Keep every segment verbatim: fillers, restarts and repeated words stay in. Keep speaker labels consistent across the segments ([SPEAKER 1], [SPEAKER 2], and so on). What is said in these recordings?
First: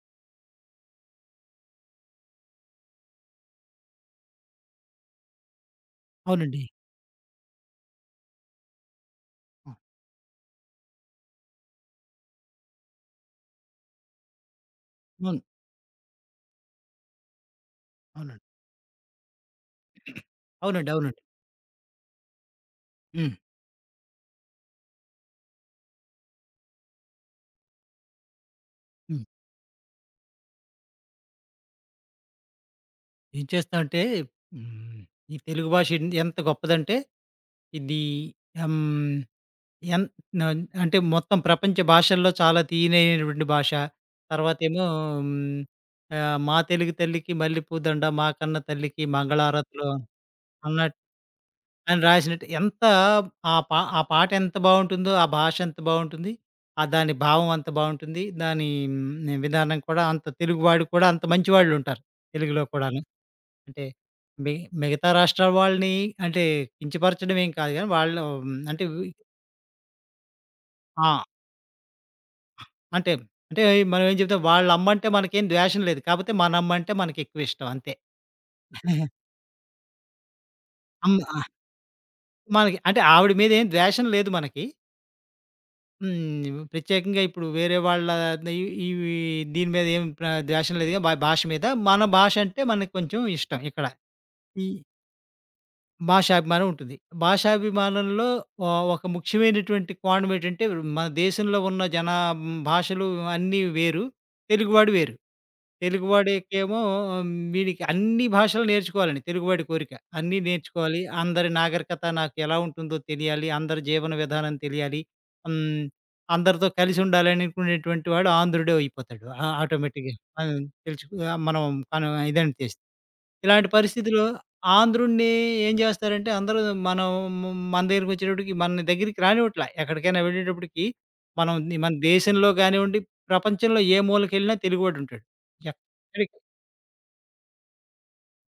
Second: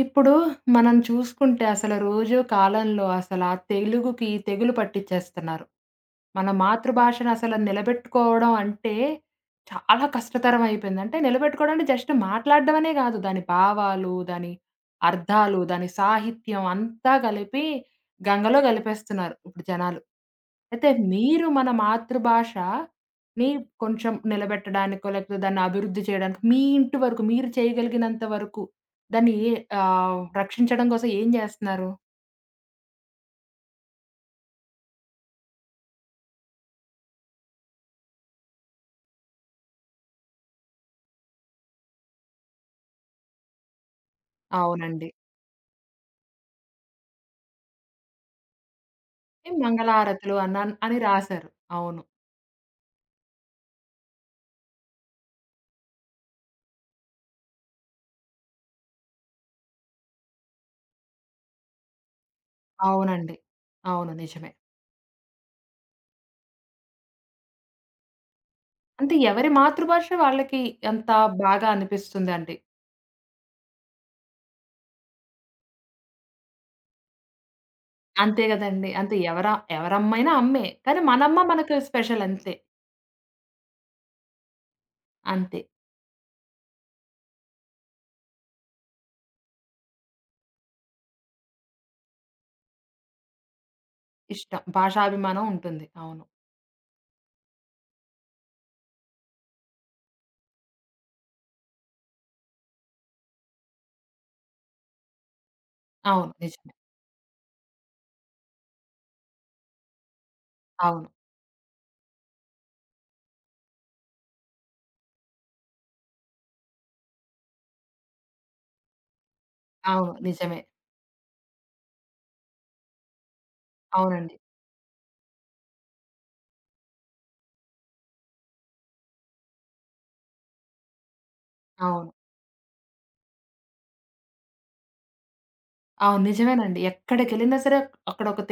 [SPEAKER 1] ఇప్పుడు మనం చూసుకుంటే అసలు రోజు కాలంలో అసలు ఆ తెలుగుకి తెగులు పట్టిచ్చేస్తున్నారు. మన
[SPEAKER 2] అవునండి.
[SPEAKER 1] మాతృభాషను అసలు నిలబెట్టుకోవడం అంటే
[SPEAKER 2] ఆ!
[SPEAKER 1] చాలా కష్టతరం అయిపోయింది. అంటే నిలబెట్టుకోవడం అంటే జస్ట్ మాట్లాడడం అనే కాదు. దాని భావాలు, దాని
[SPEAKER 2] అవును.
[SPEAKER 1] అర్థాలు, దాని సాహిత్యం అంతా కలిపి
[SPEAKER 2] అవునండి.
[SPEAKER 1] గంగలో కలిపేస్తున్నారు ఇప్పుడు జనాలు. అయితే
[SPEAKER 2] అవునండి. అవునండి.
[SPEAKER 1] మీరు మన
[SPEAKER 2] హ్మ్.
[SPEAKER 1] మాతృభాషని కొంచెం నిలబెట్టడానికో లేకపోతే దాన్ని అభివృద్ధి చేయడానికి మీ ఇంటి వరకు మీరు చేయగలిగినంత వరకు
[SPEAKER 2] హ్మ్.
[SPEAKER 1] దాన్ని ఆహ్, రక్షించడం కోసం ఏం జేస్తున్నారు?
[SPEAKER 2] ఏం చేస్తామంటే హ్మ్, ఈ తెలుగు భాష ఎన్ ఎంత గొప్పదంటే ఇది హ్మ్, ఎన్ నన్ అంటే మొత్తం ప్రపంచ భాషల్లో చాలా తీయనైనటువంటి భాష. తర్వాతేమో
[SPEAKER 1] అవునండి.
[SPEAKER 2] హ్మ్, ఆహ్, మా తెలుగు తల్లికి మల్లెపూ దండ మా కన్న తల్లికి
[SPEAKER 1] ఈ
[SPEAKER 2] మంగళహారతులు
[SPEAKER 1] మంగళహారతులు అన్నాన్ అని
[SPEAKER 2] అన్నట్టు
[SPEAKER 1] రాశారు.
[SPEAKER 2] ఆయన
[SPEAKER 1] అవును.
[SPEAKER 2] రాసినట్టు ఎంత ఆ పా ఆ పాట ఎంత బావుంటుందో, ఆ భాష ఎంత బావుంటుంది, ఆ దాని భావం అంత బావుంటుంది. దాని హ్మ్, విధానం కూడా అంత, తెలుగువాడు కూడా అంత మంచివాళ్ళుంటారు తెలుగులో కూడాను.
[SPEAKER 1] అవునండి.
[SPEAKER 2] అంటే
[SPEAKER 1] అవును, నిజమే.
[SPEAKER 2] మి మిగతా రాష్ట్రాల వాళ్ళని అంటే కించపరచడం ఏం కాదు గానీ, వాళ్ళు హ్మ్, అంటే వి
[SPEAKER 1] అంటే ఎవరి మాతృభాష వాళ్ళకి అంత
[SPEAKER 2] ఆ!
[SPEAKER 1] బాగా అనిపిస్తుందండి.
[SPEAKER 2] అంటే, అంటే మనం ఏం చెప్తాం, వాళ్ళమ్మంటే మనకేం ద్వేషం లేదు, కాపోతే మనమ్మంటే మనకెక్కువ ఇష్టం అంతే.
[SPEAKER 1] అంతే గదండీ. అంతే ఎవర ఎవరమ్మైనా అమ్మే. కానీ
[SPEAKER 2] అమ్ ఆ!
[SPEAKER 1] మనమ్మ మనకు స్పెషల్ అంతే.
[SPEAKER 2] మనకి అంటే ఆవిడ మీద ఏం ద్వేషం లేదు మనకి.
[SPEAKER 1] అంతే.
[SPEAKER 2] హ్మ్. ప్రత్యేకంగా ఇప్పుడు వేరే వాళ్ళ ఇ ఇవి దీని మీద ఏం ప్ర ద్వేషం లేదుగా భా భాష మీద. మన భాష అంటే మనకు కొంచెం ఇష్టం ఇక్కడ.
[SPEAKER 1] ఇష్టం.
[SPEAKER 2] ఈ
[SPEAKER 1] భాషాభిమానం ఉంటుంది. అవును.
[SPEAKER 2] భాషాభిమానం ఉంటుంది. భాషాభిమానంలో ఆహ్, ఒక ముఖ్యమైనటువంటి కోణం ఏంటంటే, మన దేశంలో ఉన్న జనా భాషలు అన్నీ వేరు. తెలుగువాడు వేరు.
[SPEAKER 1] అవును, నిజమే.
[SPEAKER 2] తెలుగువాడికేమో ఉమ్, వీడికి అన్ని భాషలు నేర్చుకోవాలండి తెలుగువాడి కోరిక. అన్నీ నేర్చుకోవాలి.
[SPEAKER 1] అవును.
[SPEAKER 2] అందరి నాగరికత నాకు ఎలా ఉంటుందో తెలియాలి. అందరి జీవన విధానం తెలియాలి. హ్మ్. అందరితో కలిసి ఉండాలని అనుకునేటువంటి వాడు ఆంధ్రుడే అయిపోతాడు ఆ
[SPEAKER 1] అవును,
[SPEAKER 2] ఆటోమేటిక్‌గా. మనం
[SPEAKER 1] నిజమే.
[SPEAKER 2] తెలుసు మనం మనం ఇదంతే ఇలాంటి పరిస్థితిలో
[SPEAKER 1] అవునండి.
[SPEAKER 2] ఆంధ్రుడిని ఏం చేస్తారంటే అందరూ మనం మన దగ్గరికొచ్చేటప్పటికి మన దగ్గరికి రానివ్వట్లా. ఎక్కడికైనా వెళ్ళేటప్పటికి మనం మన
[SPEAKER 1] అవును.
[SPEAKER 2] దేశంలో కానివ్వండి, ప్రపంచంలో ఏ మూలకెళ్ళినా తెలుగువాడుంటాడు.
[SPEAKER 1] అవును,
[SPEAKER 2] ఎక్కడికి
[SPEAKER 1] నిజమేనండి. ఎక్కడికెళ్ళినా సరే అక్కడొక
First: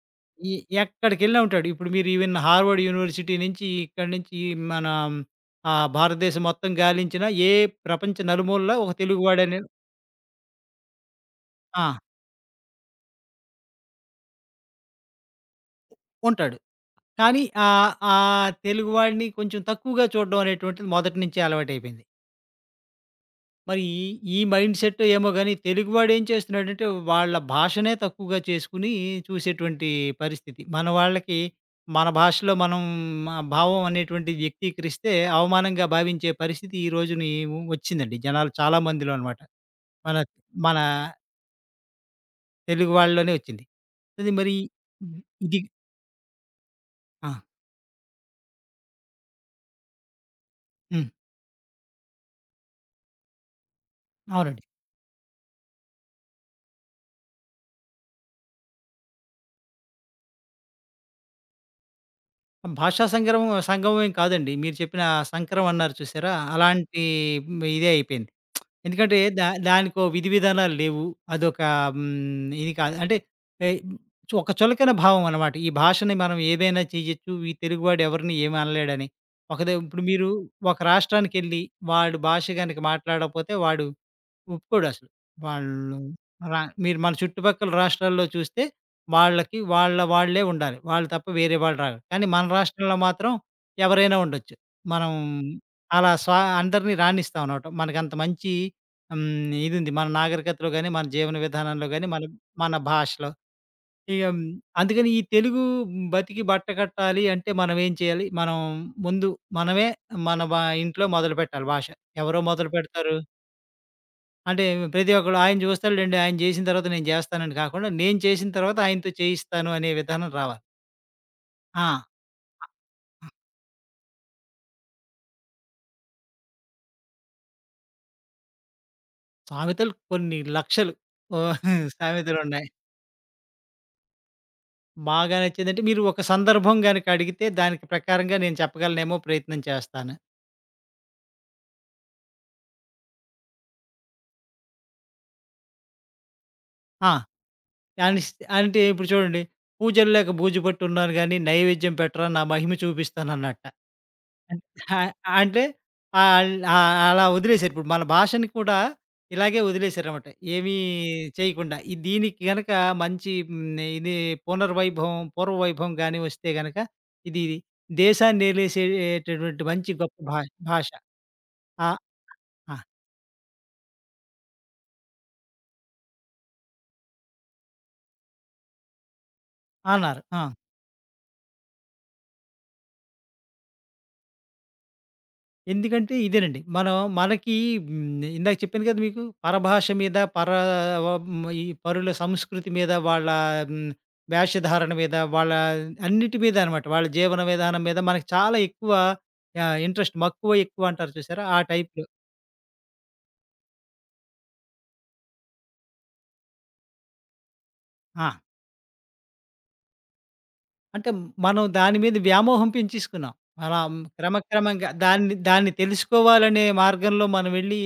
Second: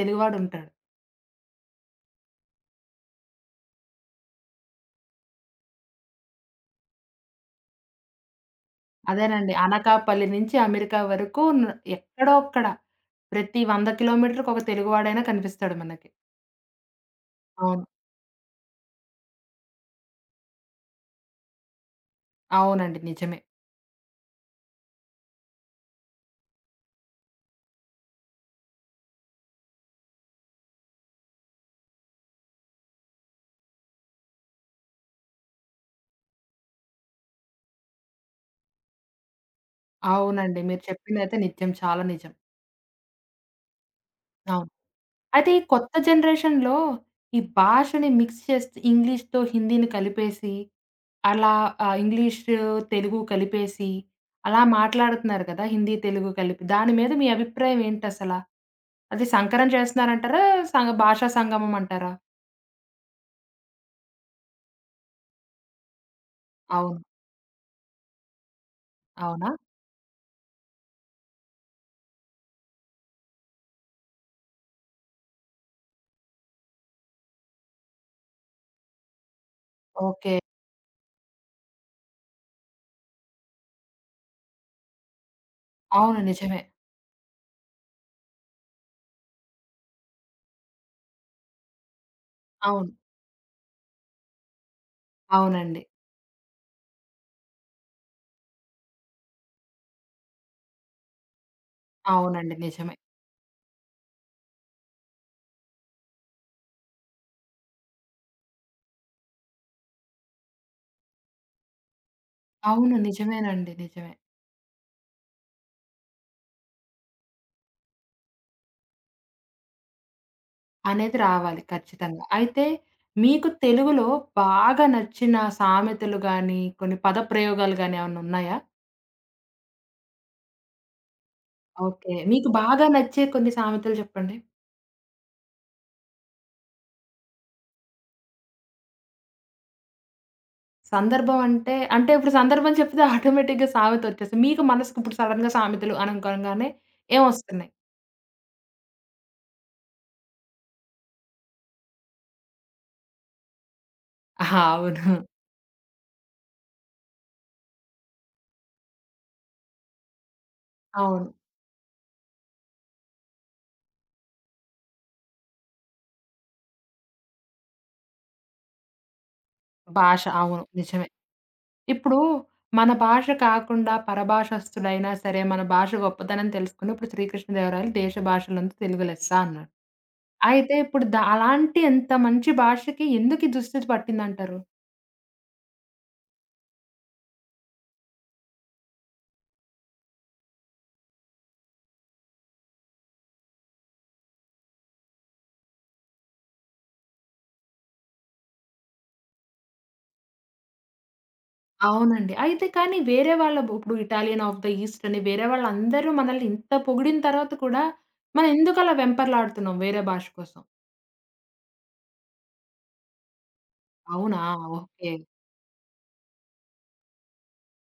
[SPEAKER 2] ఎ
[SPEAKER 1] తెలుగువాడుంటాడు.
[SPEAKER 2] ఎక్కడికెళ్ళినా ఉంటాడు. ఇప్పుడు మీరు ఈవెన్ హార్వర్డ్ యూనివర్సిటీ నుంచి ఇక్కడి నుంచి మన ఆహ్, భారతదేశం మొత్తం గాలించినా ఏ ప్రపంచ నలుమూలలా ఒక
[SPEAKER 1] అదేనండి.
[SPEAKER 2] తెలుగువాడనే
[SPEAKER 1] అనకాపల్లి నుంచి అమెరికా వరకు న్
[SPEAKER 2] ఆ!
[SPEAKER 1] ఎక్కడో అక్కడ ప్రతి వంద కిలోమీటర్‌కి ఒక తెలుగువాడైనా కనిపిస్తాడు మనకి.
[SPEAKER 2] ఉంటాడు. కానీ
[SPEAKER 1] అవును.
[SPEAKER 2] ఆహ్, ఆ తెలుగువాడిని కొంచెం తక్కువగా చూడడం అనేటువంటిది మొదటి నుంచే అలవాటయిపోయింది.
[SPEAKER 1] అవునండి, నిజమే.
[SPEAKER 2] మరి ఈ ఈ మైండ్‌సెట్ ఏమో గాని, తెలుగువాడు ఏం చేస్తున్నాడంటే వాళ్ళ భాషనే తక్కువగా చేసుకొని చూసేటువంటి పరిస్థితి. మన వాళ్ళకి మన భాషలో మనం ఆ భావం అనేటువంటిది వ్యక్తీకరిస్తే అవమానంగా భావించే పరిస్థితి ఈ రోజుని వచ్చిందండి జనాలు చాలా మందిలో అనమాట. మన
[SPEAKER 1] అవునండి.
[SPEAKER 2] మన
[SPEAKER 1] మీరు చెప్పిందైతే నిజం. చాలా నిజం.
[SPEAKER 2] తెలుగు వాళ్ళలోనే వచ్చింది అది మరి.
[SPEAKER 1] అవును. అయితే
[SPEAKER 2] ఇది
[SPEAKER 1] ఈ కొత్త జనరేషన్‌లో
[SPEAKER 2] ఆ!
[SPEAKER 1] ఈ భాషని మిక్స్ చేస్తూ ఇంగ్లీష్‌తో హిందీని కలిపేసి
[SPEAKER 2] హ్మ్.
[SPEAKER 1] అలా ఆహ్, ఇంగ్లీష్, తెలుగు కలిపేసి అలా
[SPEAKER 2] అవునండి.
[SPEAKER 1] మాట్లాడుతున్నారు కదా! హిందీ, తెలుగు కలిపి. దాని మీద మీ అభిప్రాయం ఏంటసలా? అది సంకరం చేస్తున్నారంటారా? సంగ భాషా సంగమం అంటారా?
[SPEAKER 2] భాషా సంగ్రమం సంగమం ఏం కాదండి. మీరు చెప్పిన సంకరం అన్నారు చూసారా?
[SPEAKER 1] అవును.
[SPEAKER 2] అలాంటి ఇదే అయిపోయింది. ఎందుకంటే దా
[SPEAKER 1] అవునా?
[SPEAKER 2] దానికో విధి విధానాలు లేవు. అదొక హ్మ్, ఇది కాదు. అంటే ఏ చు- ఒక చులకన భావం అనమాట. ఈ భాషని మనం ఏదైనా చేయొచ్చు, ఈ తెలుగువాడు ఎవరిని ఏమి అనలేడని. ఒకదే ఇప్పుడు మీరు
[SPEAKER 1] ఓకే.
[SPEAKER 2] ఒక రాష్ట్రానికెళ్ళి, వాడు భాష గనక మాట్లాడకపోతే వాడు ఒప్పుకోడసలు. వాళ్ళు
[SPEAKER 1] అవును, నిజమే.
[SPEAKER 2] రా మీరు మన చుట్టుపక్కల రాష్ట్రాల్లో చూస్తే వాళ్ళకి వాళ్ళ వాళ్ళే ఉండాలి, వాళ్ళు తప్ప వేరే వాళ్ళు రారు. కానీ మన
[SPEAKER 1] అవును.
[SPEAKER 2] రాష్ట్రంలో మాత్రం ఎవరైనా ఉండొచ్చు. మనం
[SPEAKER 1] అవునండి.
[SPEAKER 2] అలా స్వా అందరిని రానిస్తాం అన్నమాట. మనకంత మంచి హ్మ్, ఇదుంది మన నాగరికతలో గాని, మన జీవన విధానంలో గాని, మన
[SPEAKER 1] అవునండి,
[SPEAKER 2] మన
[SPEAKER 1] నిజమే.
[SPEAKER 2] భాషలో ఇగ హ్మ్. అందుకని ఈ తెలుగు బతికి బట్ట కట్టాలి అంటే మనం ఏం చేయాలి? మనం ముందు మనమే మన బా ఇంట్లో మొదలుపెట్టాలి భాష. ఎవరో
[SPEAKER 1] అవును,
[SPEAKER 2] మొదలుపెడతారు?
[SPEAKER 1] నిజమేనండి. నిజమే.
[SPEAKER 2] అంటే ప్రతి ఒక్కడు ఆయన చూస్తాడులెండి. ఆయన జేసిన తర్వాత నేను జేస్తానని కాకుండా, నేను చేసిన తర్వాత ఆయనతో చేయిస్తాను అనే విధానం రావాలి.
[SPEAKER 1] అనేది రావాలి
[SPEAKER 2] ఆ!
[SPEAKER 1] ఖచ్చితంగా. అయితే మీకు తెలుగులో బాగా నచ్చిన సామెతలు గాని, కొన్ని పదప్రయోగాలు గాని ఏమన్నా ఉన్నాయా?
[SPEAKER 2] సామెతలు కొన్ని లక్షలు. ఓహ్!
[SPEAKER 1] ఓకే. మీకు
[SPEAKER 2] సామెతలున్నాయి.
[SPEAKER 1] బాగా నచ్చే కొన్ని సామెతలు చెప్పండి.
[SPEAKER 2] బాగా నచ్చిందంటే మీరు ఒక సందర్భం గనక అడిగితే దానికి ప్రకారంగా నేను చెప్పగలనేమో, ప్రయత్నం చేస్తాను.
[SPEAKER 1] సందర్భం అంటే, అంటే ఇప్పుడు సందర్భం చెప్తే ఆటోమేటిక్‌గా సామెత వచ్చేస్తది. మీకు మనసుకి ఇప్పుడు సడెన్‌గా సామెతలు అనంగంగానే
[SPEAKER 2] ఆ!
[SPEAKER 1] ఏమొస్తున్నాయి?
[SPEAKER 2] అనిస్ అంటే ఇప్పుడు చూడండి, పూజలు లేక బూజు పట్టున్నాను గానీ నైవేద్యం పెట్టరా నా మహిమ చూపిస్తానన్నట్ట. అన్ ఆ!
[SPEAKER 1] అవును.
[SPEAKER 2] అంటే ఆల్ ఆహ్, అలా వదిలేసారు. ఇప్పుడు మన భాషని కూడా ఇలాగే వదిలేసారనమాట ఏమీ
[SPEAKER 1] అవును.
[SPEAKER 2] చేయకుండా. ఈ దీనికి గనక మంచి హ్మ్, ఇది పునర్వైభవం, పూర్వ వైభవం గాని వస్తే గనక ఇది దేశాన్నేలేసేటటువంటి మంచి గొప్ప
[SPEAKER 1] భాష.
[SPEAKER 2] భా
[SPEAKER 1] అవును,
[SPEAKER 2] భాష.
[SPEAKER 1] నిజమే.
[SPEAKER 2] ఆ!
[SPEAKER 1] ఇప్పుడు
[SPEAKER 2] ఆ!
[SPEAKER 1] మన భాష కాకుండా పరభాషస్తుడైనా సరే, మన భాష గొప్పతనం తెలుసుకుని ఇప్పుడు 'శ్రీకృష్ణదేవరాయలు' దేశ భాషలందు తెలుగు లెస్స అన్నారు.
[SPEAKER 2] అన్నారు. ఆ!
[SPEAKER 1] అయితే ఇప్పుడు ద అలాంటి ఎంత మంచి భాషకి ఎందుకీ దుస్థితి పట్టిందంటారు?
[SPEAKER 2] ఎందుకంటే ఇదేనండి. మనం మనకి హ్మ్, ఇందాక చెప్పాను కదా మీకు పరభాష మీద, పర హ్మ్, ఈ పరుల సంస్కృతి మీద, వాళ్ళ హ్మ్, వేషధారణ మీద, వాళ్ళ అన్నిటి మీద అనమాట. వాళ్ళ జీవన విధానం మీద మనకు చాలా ఎక్కువ ఆహ్, ఇంట్రెస్ట్, మక్కువ, ఎక్కువ అంటారు చూసారా? ఆ టైప్‌లో.
[SPEAKER 1] అవునండి. అయితే కానీ వేరే వాళ్ళ బు ఇప్పుడు 'ఇటాలియన్ ఆఫ్ ద ఈస్ట్' అని వేరే వాళ్ళందరూ మనల్ని ఇంత పొగిడిన తర్వాత కూడా
[SPEAKER 2] ఆ!
[SPEAKER 1] మనం ఎందుకలా వెంపర్లాడుతున్నాం వేరే భాష కోసం?
[SPEAKER 2] అంటే మనం దాని మీద వ్యామోహం పెంచేసుకున్నాం. అలా
[SPEAKER 1] అవునా?
[SPEAKER 2] క్రమక్రమంగా
[SPEAKER 1] ఓకే.
[SPEAKER 2] దాన్ని దాన్ని తెలుసుకోవాలనే మార్గంలో మనం వెళ్ళి,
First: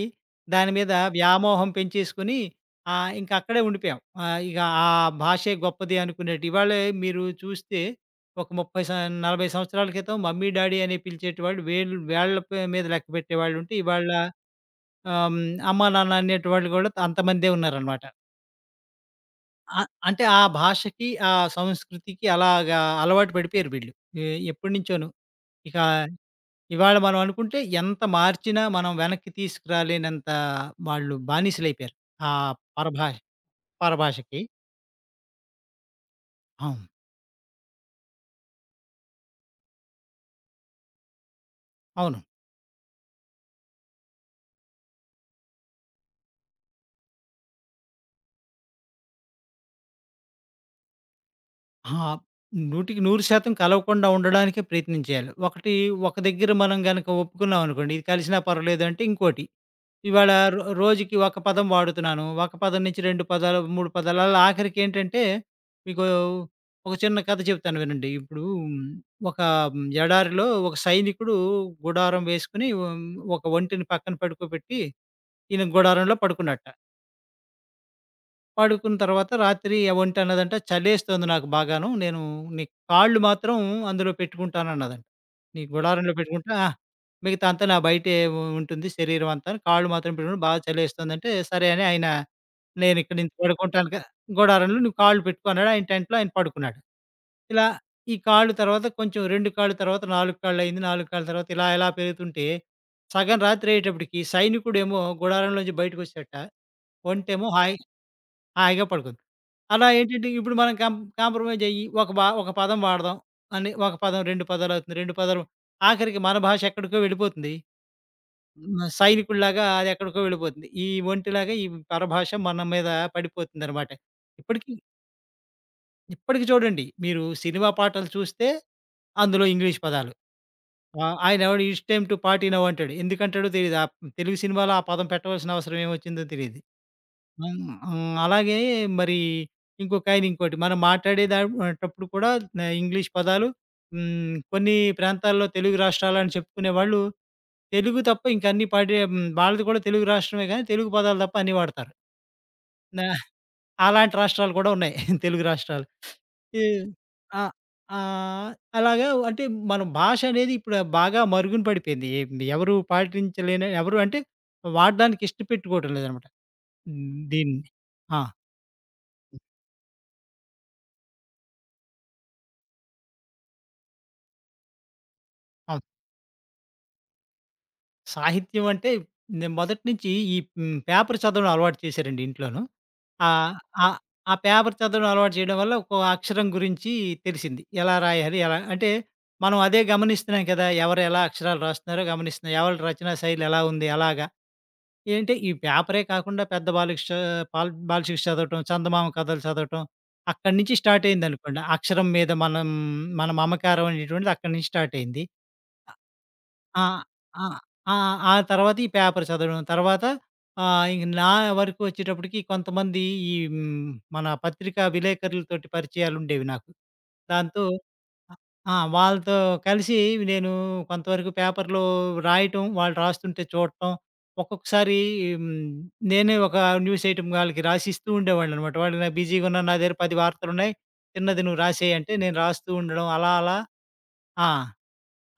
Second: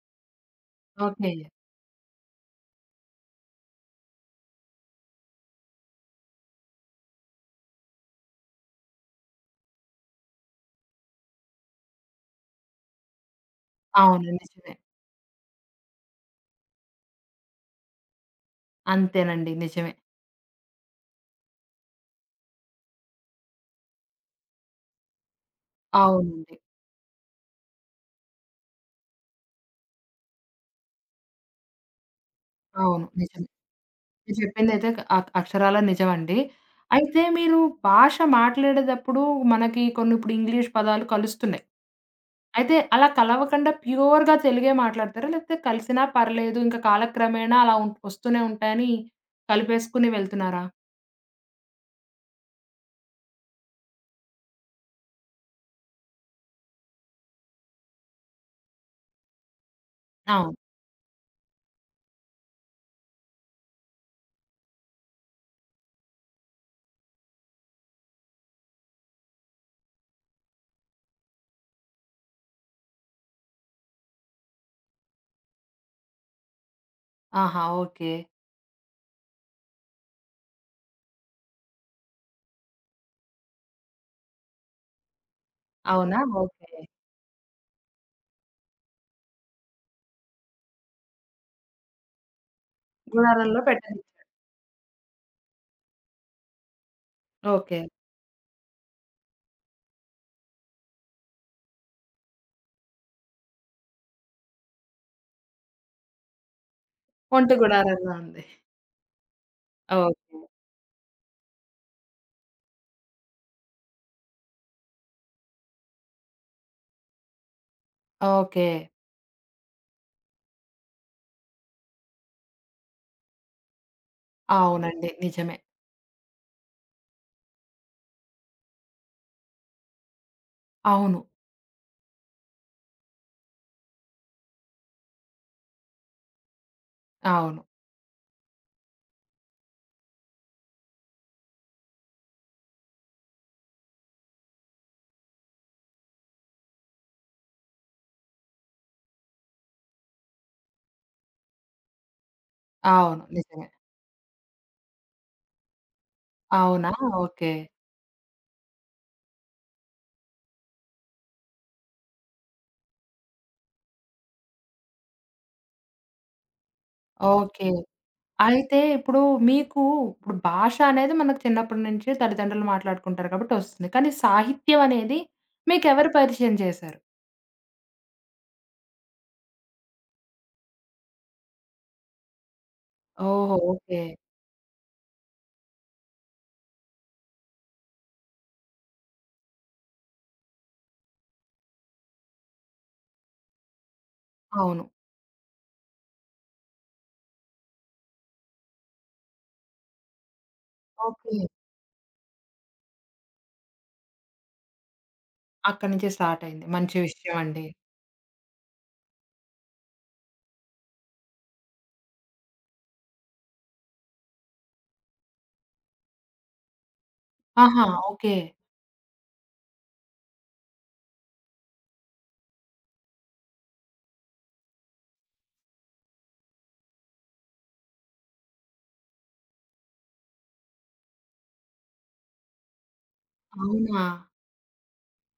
[SPEAKER 2] దాని మీద
[SPEAKER 1] ఓకే.
[SPEAKER 2] వ్యామోహం పెంచేసుకొని ఆహ్, ఇంక అక్కడే ఉండిపోయాం. ఆహ్, ఇక ఆ భాషే గొప్పది అనుకునేట్టు. ఇవాళే మీరు చూస్తే ఒక ముప్పై సం నలభై సంవత్సరాల క్రితం మమ్మీ, డాడీ అని పిలిచేటివాళ్ళు వేళ్ళు వేళ్ళ పే మీద లెక్కపెట్టేవాళ్ళుంటే, ఇవాళ
[SPEAKER 1] అవును, నిజమే.
[SPEAKER 2] ఆహ్, హ్మ్, అమ్మా, నాన్న అనేటి వాళ్ళు కూడా అంతమందే ఉన్నారనమాట.
[SPEAKER 1] అంతేనండి,
[SPEAKER 2] ఆ!
[SPEAKER 1] నిజమే.
[SPEAKER 2] అంటే ఆ భాషకి, ఆ సంస్కృతికి అలాగా అలవాటు పడిపోయారు వీళ్ళు ఎ ఎప్పటినుంచోను. ఇక
[SPEAKER 1] అవునండి.
[SPEAKER 2] ఇవాళ మనం అనుకుంటే ఎంత మార్చినా మనం వెనక్కి తీసుకురాలేనంత వాళ్ళు బానిసలైపోయారు ఆ
[SPEAKER 1] అవును,
[SPEAKER 2] పరభా
[SPEAKER 1] నిజమే. మీరు
[SPEAKER 2] పరభాషకి.
[SPEAKER 1] చెప్పిందైతే అ అక్షరాల నిజమండి.
[SPEAKER 2] అవును.
[SPEAKER 1] అయితే మీరు భాష మాట్లాడేటప్పుడు మనకి కొన్ని ఇప్పుడు ఇంగ్లీష్ పదాలు కలుస్తున్నాయి.
[SPEAKER 2] అవును.
[SPEAKER 1] అయితే అలా కలవకుండా ప్యూర్‌గా తెలుగే మాట్లాడతారా? లేకపోతే కలిసినా పర్లేదు ఇంకా కాలక్రమేణా అలా ఉం వస్తూనే ఉంటాయని కలిపేసుకుని వెళ్తున్నారా?
[SPEAKER 2] ఆ! 100కి వంద శాతం కలవకుండా ఉండడానికే ప్రయత్నం చేయాలి. ఒకటి, ఒక దగ్గర మనం గనక ఒప్పుకున్నాం అనుకోండి, ఇది కలిసినా పర్వాలేదు అంటే ఇంకోటి. ఇవాళ
[SPEAKER 1] అవును.
[SPEAKER 2] రో రోజుకి ఒక పదం వాడుతున్నాను, ఒక పదం నుంచి రెండు పదాలు, మూడు పదాలు అలా ఆఖరికేంటంటే మీకు ఒక చిన్న కథ చెప్తాను, వినండి. ఇప్పుడు ఉమ్, ఒక ఉమ్, ఎడారిలో ఒక సైనికుడు గుడారం వేసుకొని ఒక ఒంటెని పక్కన పడుకోబెట్టి ఈయన గుడారంలో పడుకున్నాడట.
[SPEAKER 1] ఆహా! ఓకే.
[SPEAKER 2] పడుకున్న తర్వాత రాత్రి ఒంటి అన్నదంట, "చలేస్తోంది నాకు బాగాను. నేను నీ కాళ్ళు మాత్రం అందులో పెట్టుకుంటానన్నదంట. నీ గుడారంలో
[SPEAKER 1] అవునా?
[SPEAKER 2] పెట్టుకుంటా ఆ,
[SPEAKER 1] ఓకే.
[SPEAKER 2] మిగతా అంతా నా బయటే ఉ ఉంటుంది శరీరం అంతా. కాళ్ళు మాత్రం పెట్టుకుంటే బాగా చలేస్తోందంటే" సరే అని ఆయన నేనిక్కడ ఇంత
[SPEAKER 1] గుడారంలో
[SPEAKER 2] పడుకుంటాను క
[SPEAKER 1] పెట్టని
[SPEAKER 2] గుడారంలో నువ్వు కాళ్ళు పెట్టుకో అన్నాడు. ఆయన టెంట్‌లో ఆయన పడుకున్నాడు. ఇలా
[SPEAKER 1] ఓకే.
[SPEAKER 2] ఈ కాళ్ళు తర్వాత కొంచెం రెండు కాళ్ళు, తర్వాత నాలుగు కాళ్ళయింది. నాలుగు కాళ్ళ తర్వాత ఇలా ఇలా పెరుగుతుంటే సగం రాత్రి అయ్యేటప్పటికి సైనికుడేమో గుడారంలోంచి బయటకొచ్చాడట. ఒంటేమో
[SPEAKER 1] ఒంటి
[SPEAKER 2] హాయి
[SPEAKER 1] గుడారంలో ఉంది.
[SPEAKER 2] హాయిగా పడుకుంది. అలా ఏంటంటే
[SPEAKER 1] ఓకే.
[SPEAKER 2] ఇప్పుడు మనం కం కాంప్రమైజ్ అయ్యి ఒక బా ఒక పదం వాడదాం అని, ఒక పదం, రెండు పదాలవుతుంది, రెండు పదాలు ఆఖరికి మన భాష ఎక్కడికో వెళ్ళిపోతుంది.
[SPEAKER 1] ఓకే.
[SPEAKER 2] హ్మ్. సైనికుడిలాగా అది ఎక్కడికో వెళ్ళిపోతుంది. ఈ ఒంటిలాగా ఈ పరభాష మన మీద పడిపోతుందనమాట. ఇప్పటికి
[SPEAKER 1] అవునండి, నిజమే.
[SPEAKER 2] ఇప్పటికి చూడండి మీరు సినిమా పాటలు చూస్తే అందులో ఇంగ్లీష్ పదాలు. ఆహ్,
[SPEAKER 1] అవును.
[SPEAKER 2] ఆయనెవడో "it's time to party now" అంటాడు. ఎందుకంటాడో తెలీదు. ఆ తెలుగు సినిమాలో ఆ పదం పెట్టవలసిన అవసరం ఏమొచ్చిందో తెలీదు.
[SPEAKER 1] అవును.
[SPEAKER 2] హ్మ్. హ్మ్. అలాగే మరి ఇంకొకాయన ఇంకోటి, మనం మాట్లాడేదాటప్పుడు కూడా ఆహ్, ఇంగ్లీష్ పదాలు హ్మ్. కొన్ని ప్రాంతాల్లో తెలుగు రాష్ట్రాలని చెప్పుకునేవాళ్ళు, తెలుగు తప్ప ఇంకా అన్ని పాడే హ్మ్, వాళ్ళది కూడా తెలుగు రాష్ట్రమే గానీ తెలుగు పదాలు తప్ప అన్నీ వాడతారు. నా
[SPEAKER 1] అవును, నిజమే.
[SPEAKER 2] అలాంటి రాష్ట్రాలు కూడా ఉన్నాయి తెలుగు రాష్ట్రాలు. ఈ
[SPEAKER 1] అవునా?
[SPEAKER 2] ఆ!
[SPEAKER 1] ఓకే.
[SPEAKER 2] ఆహ్, అలాగా అంటే మన భాష అనేది ఇప్పుడు బాగా మరుగున పడిపోయింది. ఏ- ఎవరు పాటించలేని, ఎవరు అంటే వాడడానికి ఇష్టపెట్టుకోవటం లేదనమాట హ్మ్, దీన్ని.
[SPEAKER 1] ఓకే.
[SPEAKER 2] ఆ!
[SPEAKER 1] అయితే ఇప్పుడు మీకు ఇప్పుడు భాష అనేది మనకు చిన్నప్పటి నుంచి తల్లిదండ్రులు మాట్లాడుకుంటారు కాబట్టి వస్తుంది. కానీ సాహిత్యం అనేది
[SPEAKER 2] అవును.
[SPEAKER 1] మీకెవరు పరిచయం చేశారు?
[SPEAKER 2] సాహిత్యం అంటే నేను మొదటి నుంచి ఈ హ్మ్, పేపర్ చదవడం అలవాటు చేశారండి ఇంట్లోను. ఆహ్,
[SPEAKER 1] ఓహో!
[SPEAKER 2] ఆహ్,
[SPEAKER 1] ఓకే.
[SPEAKER 2] ఆ పేపర్ చదవడం అలవాటు చేయడం వల్ల ఒక్కో అక్షరం గురించి తెలిసింది. ఎలా రాయాలి? ఎలా అంటే మనం అదే గమనిస్తున్నాం కదా! ఎవరు ఎలా అక్షరాలు రాస్తున్నారో గమనిస్తున్నాం. ఎవరి రచనా శైలి ఎలా ఉంది? అలాగా.
[SPEAKER 1] అవును.
[SPEAKER 2] ఏంటే ఈ పేపరే కాకుండా పెద్ద బాలకిష్ పాల్ బాలశిక్ష చదవటం, చందమామ కథలు చదవటం, అక్కడి నుంచి స్టార్ట్
[SPEAKER 1] ఓకే.
[SPEAKER 2] అయిందనుకోండి. అక్షరం మీద మనం మన మమకారం అనేటువంటిది అక్కడి నుంచి స్టార్ట్ అయింది.
[SPEAKER 1] అక్కడి నుంచే స్టార్ట్ అయింది.
[SPEAKER 2] ఆ!
[SPEAKER 1] మంచి విషయం
[SPEAKER 2] ఆ!
[SPEAKER 1] అండి.
[SPEAKER 2] ఆ! ఆ తర్వాత ఈ పేపర్ చదవడం. తర్వాత ఆహ్, ఇంక నా వరకు వచ్చేటప్పటికి కొంతమంది ఈ హ్మ్, మన పత్రికా విలేకరులతోటి పరిచయాలుండేవి నాకు. దాంతో
[SPEAKER 1] ఆహా! ఓకే.
[SPEAKER 2] అ ఆ! వాళ్ళతో కలిసి నేను కొంతవరకు పేపర్‌లో రాయటం, వాళ్ళు రాస్తుంటే చూడటం. ఒక్కొక్కసారి హ్మ్, నేనే ఒక న్యూస్ ఐటెమ్ వాళ్ళకి రాసిస్తూ ఉండేవాడిననమాట. వాళ్ళు "నేను బిజీగా ఉన్నాను. నా దగ్గర పది వార్తలున్నాయి. చిన్నది నువ్వు రాసేయి" అంటే నేను రాస్తూ ఉండడం అలా అలా.
[SPEAKER 1] అవునా?
[SPEAKER 2] ఆ!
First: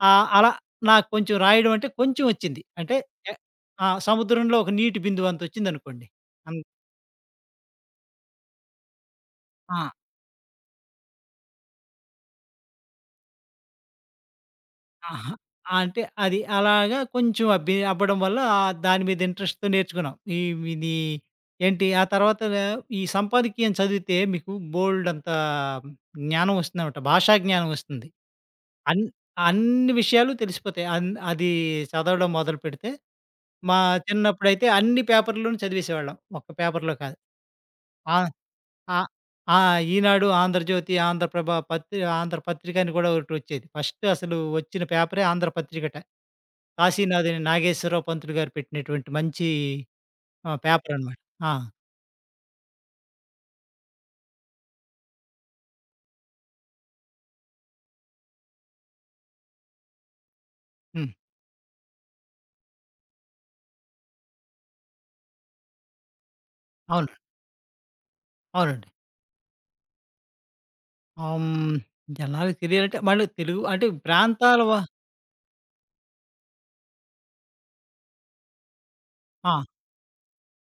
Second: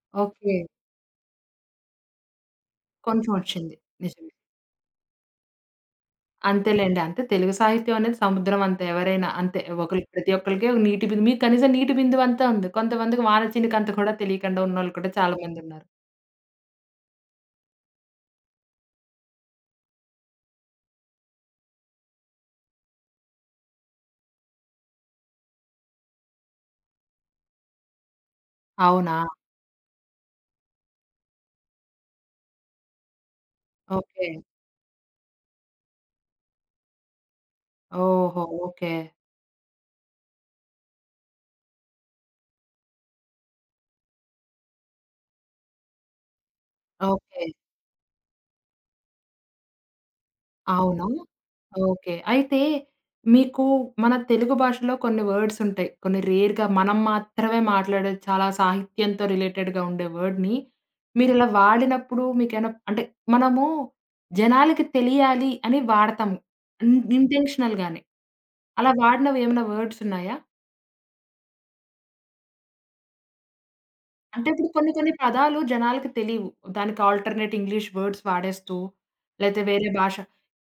[SPEAKER 2] ఆ! అలా
[SPEAKER 1] ఓకే.
[SPEAKER 2] నాకు కొంచెం రాయడం అంటే కొంచెం వచ్చింది. అంటే
[SPEAKER 1] కొంచెం
[SPEAKER 2] ఎ
[SPEAKER 1] వచ్చింది.
[SPEAKER 2] ఆ!
[SPEAKER 1] నిజమే.
[SPEAKER 2] సముద్రంలో ఒక నీటి బిందువు అంతొచ్చిందనుకోండి. అన్
[SPEAKER 1] అంతేలెండి. అంతే తెలుగు సాహిత్యం అనేది సముద్రం అంతే ఎవరైనా అంతే.
[SPEAKER 2] ఆ!
[SPEAKER 1] ఒకళ్ళు ప్రతి ఒక్కళ్ళకి ఒక నీటి బిందు మీకు కనీసం నీటి బిందువంతా ఉంది. కొంతమందికి వాన చినుకంత కూడా తెలియకుండా ఉన్నోళ్ళు కూడా
[SPEAKER 2] ఆహా!
[SPEAKER 1] చాలా
[SPEAKER 2] ఆ,
[SPEAKER 1] మందున్నారు.
[SPEAKER 2] అంటే అది అలాగా కొంచెం అబ్బి అబ్బడం వల్ల ఆ దాని మీద ఇంట్రెస్ట్‌తో నేర్చుకున్నాం. ఈ ఇది ఏంటి, ఆ తర్వాత ఈ సంపాదకీయం చదివితే మీకు బోలెడంత జ్ఞానం వస్తుందన్నమాట, భాషా జ్ఞానం వస్తుంది. అన్
[SPEAKER 1] అవునా?
[SPEAKER 2] అన్ని విషయాలు తెలిసిపోతాయి. అన్ అది చదవడం మొదలుపెడితే మా
[SPEAKER 1] ఓకే.
[SPEAKER 2] చిన్నప్పుడైతే అన్ని పేపర్‌లోను చదివేసేవాళ్ళం, ఒక్క పేపర్‌లో కాదు. ఆ!
[SPEAKER 1] ఓహో! ఓకే.
[SPEAKER 2] ఆ! ఆ! ఈనాడు, ఆంధ్రజ్యోతి, ఆంధ్రప్రభ, పత్రి ఆంధ్రపత్రిక అని కూడా ఒకటొచ్చేది. ఫస్ట్ అసలు వచ్చిన పేపరే ఆంధ్రపత్రికట. కాశీనాథుని
[SPEAKER 1] ఓకే.
[SPEAKER 2] నాగేశ్వరరావు పంతులు గారు పెట్టినటువంటి మంచి ఆహ్,
[SPEAKER 1] అవును.
[SPEAKER 2] పేపరనమాట. ఆ!
[SPEAKER 1] ఓకే. అయితే మీకు మన తెలుగు భాషలో కొన్ని వర్డ్స్ ఉంటాయి. కొన్ని రేర్‌గా మనం మాత్రమే మాట్లాడే చాలా సాహిత్యంతో రిలేటెడ్‌గా ఉండే వర్డ్‌ని
[SPEAKER 2] హ్మ్.
[SPEAKER 1] మీరిలా వాడినప్పుడు మీకేమైనా అంటే మనము జనాలకి తెలియాలి అని వాడతాము. ఇన్
[SPEAKER 2] అవును.
[SPEAKER 1] ఇంటెన్షనల్‌గానే.
[SPEAKER 2] అవునండి.
[SPEAKER 1] అలా వాడినవి ఏమైనా వర్డ్స్ ఉన్నాయా?
[SPEAKER 2] ఆహ్, హ్మ్, జనాలకి తెలియాలంటే మళ్ళీ తెలుగు అంటే
[SPEAKER 1] అంటే
[SPEAKER 2] ప్రాంతాల
[SPEAKER 1] ఇప్పుడు
[SPEAKER 2] వ
[SPEAKER 1] కొన్ని కొన్ని పదాలు జనాలకి తెలీవు. దానికి ఆల్టర్‌నేట్ ఇంగ్లీష్ వర్డ్స్ వాడేస్తూ,
[SPEAKER 2] ఆ!
[SPEAKER 1] లేతే వేరే భాష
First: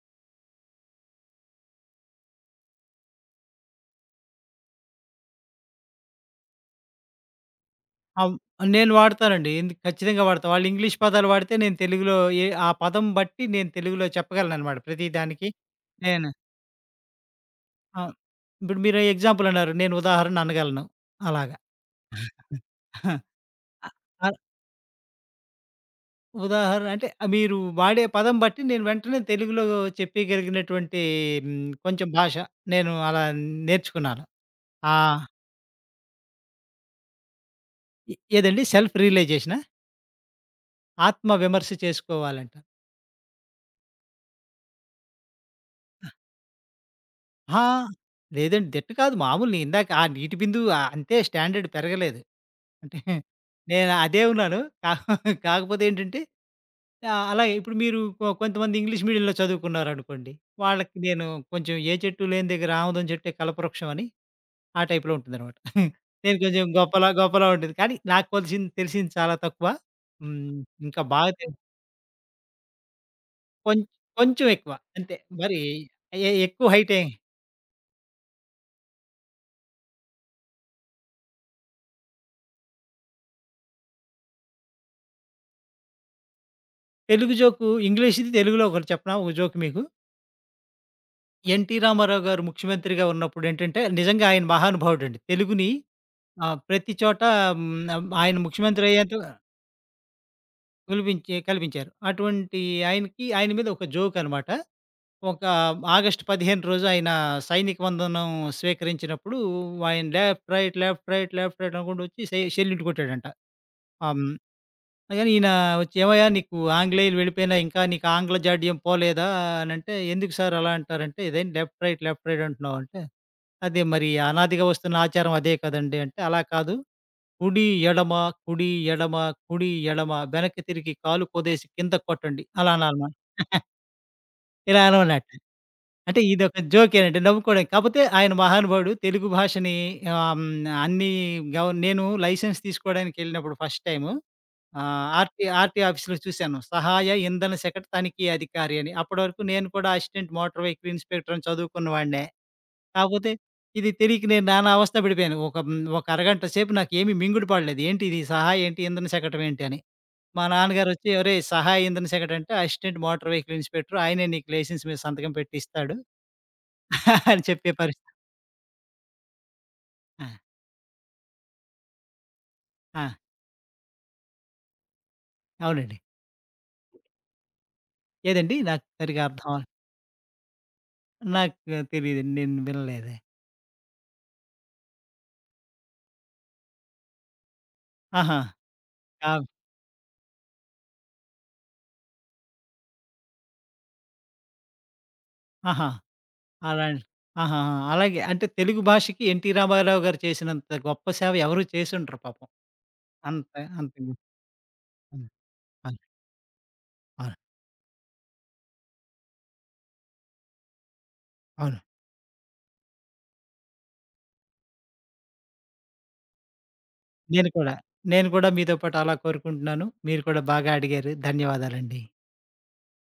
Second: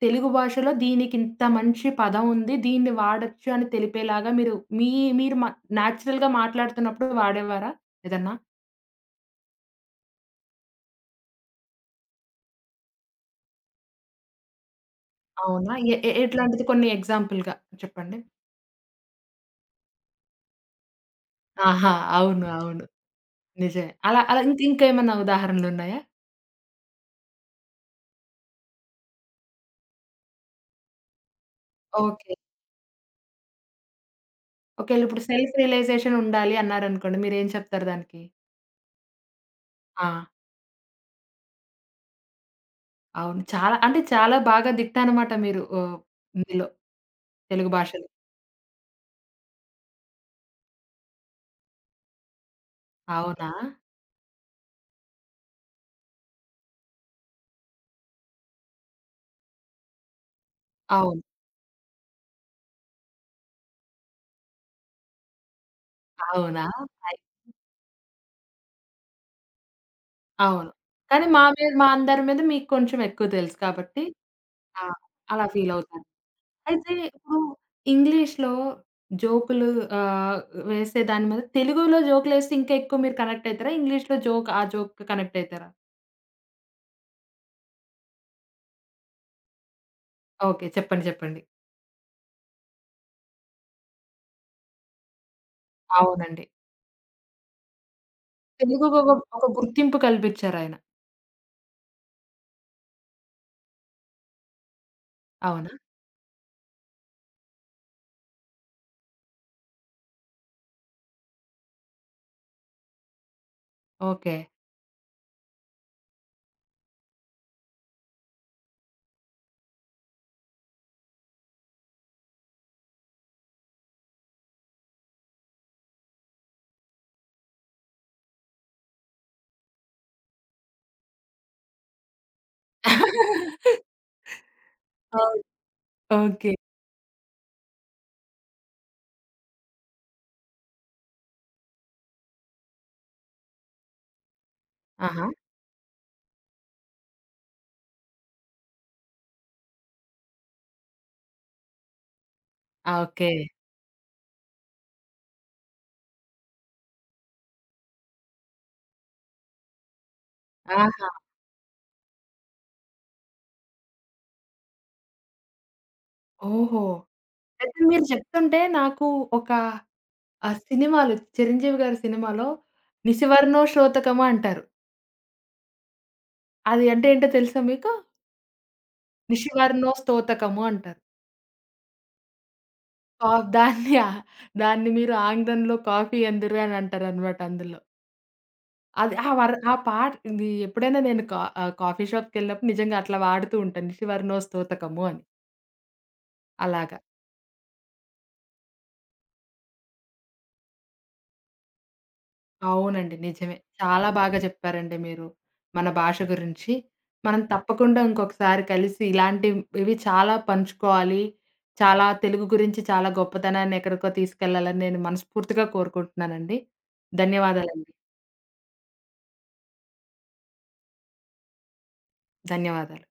[SPEAKER 1] తెలుగు భాషలో దీనికింత మంచి పదం ఉంది. దీన్ని వాడొచ్చు అని తెలిపేలాగా మీరు మీ మీరు మ నేచురల్‌గా మాట్లాడుతున్నప్పుడు వాడేవారా ఏదన్నా?
[SPEAKER 2] అవ్ నేను వాడతానండి. ఎందుకు, ఖచ్చితంగా వాడతా. వాళ్ళు ఇంగ్లీష్ పదాలు వాడితే నేను తెలుగులో ఏ ఆ పదం బట్టి నేను తెలుగులో చెప్పగలననమాట ప్రతి దానికి.
[SPEAKER 1] అవునా? ఎ ఎ
[SPEAKER 2] నేను
[SPEAKER 1] ఎట్లాంటిది కొన్ని ఎగ్జాంపుల్‌గా
[SPEAKER 2] ఆ!
[SPEAKER 1] చెప్పండి?
[SPEAKER 2] ఇప్పుడు మీరు ఎగ్జాంపుల్ అన్నారు. నేను ఉదాహరణ అనగలను, అలాగా.
[SPEAKER 1] ఆహా! అవును, అవును,
[SPEAKER 2] అ
[SPEAKER 1] నిజమే. అలా
[SPEAKER 2] ఆహ్,
[SPEAKER 1] అలా ఇంక ఇంకేమన్నా ఉదాహరణలున్నాయా?
[SPEAKER 2] ఉదాహరణ అంటే మీరు వాడే పదం బట్టి నేను వెంటనే తెలుగులో చెప్పేయగలిగినటువంటి హ్మ్, కొంచెం
[SPEAKER 1] ఓకే.
[SPEAKER 2] భాష నేను అలా నేర్చుకున్నాను. ఆ!
[SPEAKER 1] ఒకేళ ఇప్పుడు సెల్ఫ్ రియలైజేషన్ ఉండాలి అన్నారనుకోండి మీరేం చెప్తారు
[SPEAKER 2] ఎ
[SPEAKER 1] దానికి?
[SPEAKER 2] ఏదండి సెల్ఫ్ రియలైజేషనా?
[SPEAKER 1] ఆ!
[SPEAKER 2] ఆత్మ విమర్శ చేసుకోవాలంట.
[SPEAKER 1] అవును. చాలా అంటే చాలా బాగా దిట్టనమాట మీరు. ఓహ్! ఇందులో
[SPEAKER 2] ఆ!
[SPEAKER 1] తెలుగు భాషలో.
[SPEAKER 2] లేదండి, దిట్ట కాదు మామూలు. నేను ఇందాక ఆ నీటి బిందువు అంతే, స్టాండర్డ్ పెరగలేదు. అంటే
[SPEAKER 1] అవునా?
[SPEAKER 2] నేను అదే ఉన్నాను. కా కాకపోతే ఏంటంటే ఆ! అలాగే ఇప్పుడు మీరు కొ కొంతమంది ఇంగ్లీష్ మీడియంలో చదువుకున్నారనుకోండి. వాళ్ళకి
[SPEAKER 1] అవును.
[SPEAKER 2] నేను కొంచెం, ఏ చెట్టు లేని దగ్గర ఆముదం చెట్టే కల్పవృక్షం అని, ఆ టైప్‌లో ఉంటుందనమాట. నేను కొంచెం
[SPEAKER 1] అవునా?
[SPEAKER 2] గొప్పలా
[SPEAKER 1] అయ్
[SPEAKER 2] గొప్పలా ఉంటుంది. కానీ నాకు కొలిసింది తెలిసింది చాలా తక్కువ. హ్మ్.
[SPEAKER 1] అవును.
[SPEAKER 2] ఇంకా
[SPEAKER 1] కానీ
[SPEAKER 2] బాగా
[SPEAKER 1] మా
[SPEAKER 2] తె
[SPEAKER 1] మీద మా అందరి మీద మీకు కొంచెం ఎక్కువ తెలుసు
[SPEAKER 2] కొం
[SPEAKER 1] కాబట్టి
[SPEAKER 2] కొంచెం ఎక్కువ
[SPEAKER 1] ఆ!
[SPEAKER 2] అంతే.
[SPEAKER 1] అలా
[SPEAKER 2] మరి
[SPEAKER 1] ఫీల్ అవుతారు.
[SPEAKER 2] ఎ ఎక్కువ
[SPEAKER 1] అయితే
[SPEAKER 2] హైట్ ఏం.
[SPEAKER 1] ఇప్పుడు ఇంగ్లీష్‌లో జోకులు ఆహ్, వేసే దాని మీద తెలుగులో జోకులేస్తే ఇంకా ఎక్కువ మీరు కనెక్ట్ అయితారా? ఇంగ్లీష్‌లో జోక్ ఆ జోక్‌కి కనెక్ట్ అయితారా?
[SPEAKER 2] తెలుగు జోకు ఇంగ్లీష్‌ది తెలుగులో ఒకటి చెప్పనా? ఒక జోక్ మీకు.
[SPEAKER 1] ఓకే. చెప్పండి, చెప్పండి.
[SPEAKER 2] ఎన్టీ రామారావు గారు ముఖ్యమంత్రిగా ఉన్నప్పుడు ఏంటంటే నిజంగా ఆయన మహానుభావుడండి, తెలుగుని
[SPEAKER 1] అవునండి.
[SPEAKER 2] ఆహ్, ప్రతి చోట హ్మ్, ఆయన ముఖ్యమంత్రి
[SPEAKER 1] తెలుగుకొక
[SPEAKER 2] అయ్యేంత
[SPEAKER 1] ఒక ఒక గుర్తింపు కల్పించారాయన.
[SPEAKER 2] కులిపించి కల్పించారు. అటువంటి ఆయనకి, ఆయన మీద ఒక జోక్ అనమాట. ఒక
[SPEAKER 1] అవునా?
[SPEAKER 2] ఆగస్టు పదిహేను రోజు ఆయన సైనిక వందనం స్వీకరించినప్పుడు ఆయన left, right, left, right, left, right అనుకుంటూ వచ్చి సె సెల్యూట్ కొట్టాడంట. ఆహ్, హ్మ్.
[SPEAKER 1] ఓకే.
[SPEAKER 2] కానీ ఈయన వచ్చి, "ఏమయ్యా! నీకు ఆంగ్లేయులు వెళ్ళిపోయినా ఇంకా నీకు ఆంగ్ల జాడ్యం పోలేదా?" అనంటే, "ఎందుకు సార్ అలా అంటారంటే", "ఇదేంటి లెఫ్ట్, రైట్, లెఫ్ట్, రైట్ అంటున్నావు" అంటే, "అదే మరి అనాదిగా వస్తున్న ఆచారం అదే కదండీ" అంటే, "అలా కాదు, కుడి, ఎడమ, కుడి, ఎడమ, కుడి, ఎడమ, వెనక్కి తిరిగి కాలు కుదేసి కింద కొట్టండి" అలా అనాలమాట. ఇలా అనమన్నట్టు.
[SPEAKER 1] అవును.
[SPEAKER 2] అంటే
[SPEAKER 1] ఓకే.
[SPEAKER 2] ఇదొక జోకేనండి నవ్వుకోవడానికి. కాపోతే ఆయన మహానుభావుడు తెలుగు భాషని ఆహ్, హ్మ్, అన్నీ గవ నేను లైసెన్స్ తీసుకోవడానికెళ్ళినప్పుడు ఫస్ట్ టైము ఆహ్,
[SPEAKER 1] ఆహా!
[SPEAKER 2] ఆర్‌టి ఆర్‌టి ఆఫీస్‌లో చూశాను, సహాయ ఇంధన శాఖ తనిఖీ అధికారి అని. అప్పటి వరకు నేను కూడా అసిస్టెంట్ మోటార్ వెహికల్ ఇన్స్‌పెక్టర్ అని చదువుకున్న వాడినే.
[SPEAKER 1] ఆ! ఓకే.
[SPEAKER 2] కాకపోతే ఇది తెలియక నేను నానా అవస్థ పడిపోయాను. ఒక హ్మ్, ఒక అరగంట సేపు నాకేమి మింగుడు పడలేదు, ఏంటి ఇది సహాయ ఏంటి? ఇంధన శకటం ఏంటి? అని. మా
[SPEAKER 1] ఆహా!
[SPEAKER 2] నాన్నగారొచ్చి, "ఒరేయ్! సహాయ ఇంధన శకటం అంటే అసిస్టెంట్ మోటార్ వెహికల్ ఇన్స్‌పెక్టర్. ఆయనే నీకు లైసెన్స్ మీద సంతకం పెట్టి ఇస్తాడు"
[SPEAKER 1] ఓహో!
[SPEAKER 2] అని చెప్పే
[SPEAKER 1] అయితే మీరు
[SPEAKER 2] పరిస్థితి.
[SPEAKER 1] చెప్తుంటే నాకు ఒక
[SPEAKER 2] ఆ!
[SPEAKER 1] ఆ సినిమాలో 'చిరంజీవి' గారి సినిమాలో
[SPEAKER 2] ఆ!
[SPEAKER 1] 'నిశివర్ణో శ్రోతకము' అంటారు.
[SPEAKER 2] అవునండి.
[SPEAKER 1] అది అంటే ఏంటో తెలుసా మీకు?
[SPEAKER 2] ఏదండి? నాకు సరిగ్గా అర్థం అవ
[SPEAKER 1] 'నిశివర్ణో స్తోతకము' అంటారు.
[SPEAKER 2] నాకు తెలీదండి, నేను వినలేదే.
[SPEAKER 1] కా దాన్ని దాన్ని మీరు ఆంగ్లంలో కాఫీ ఎందురు అని అంటారనమాట అందులో.
[SPEAKER 2] ఆహా!
[SPEAKER 1] అది ఆ
[SPEAKER 2] ఆవ్!
[SPEAKER 1] వర్ ఆ పాట ఇది ఎప్పుడైనా నేను కా ఆహ్, కాఫీ షాప్‌కెళ్ళినప్పుడు నిజంగా అట్లా వాడుతూ ఉంటాను. 'నిశివర్ణో స్తోతకము' అని
[SPEAKER 2] ఆహా!
[SPEAKER 1] అలాగ.
[SPEAKER 2] అలాంటి ఆహాహా! అలాగే, అంటే తెలుగు భాషకి ఎన్టీ రామారావు గారు చేసినంత గొప్ప సేవ ఎవరు చేసుండరు పాపం.
[SPEAKER 1] అవునండి,
[SPEAKER 2] అంత
[SPEAKER 1] నిజమే.
[SPEAKER 2] అంత
[SPEAKER 1] చాలా బాగా చెప్పారండి మీరు.
[SPEAKER 2] హ్మ్.
[SPEAKER 1] మన భాష గురించి.
[SPEAKER 2] అవును.
[SPEAKER 1] మనం తప్పకుండా ఇంకొకసారి కలిసి ఇలాంటివి చాలా పంచుకోవాలి.
[SPEAKER 2] అవును.
[SPEAKER 1] చాలా తెలుగు గురించి చాలా గొప్పతనాన్ని ఎక్కడికో తీసుకెళ్లాలని నేను మనస్ఫూర్తిగా కోరుకుంటున్నానండి.
[SPEAKER 2] నేను కూడా.
[SPEAKER 1] ధన్యవాదాలండి.
[SPEAKER 2] నేను కూడా మీతో పాటు అలా కోరుకుంటున్నాను. మీరు కూడా బాగా అడిగారు. ధన్యవాదాలండి.
[SPEAKER 1] ధన్యవాదాలు.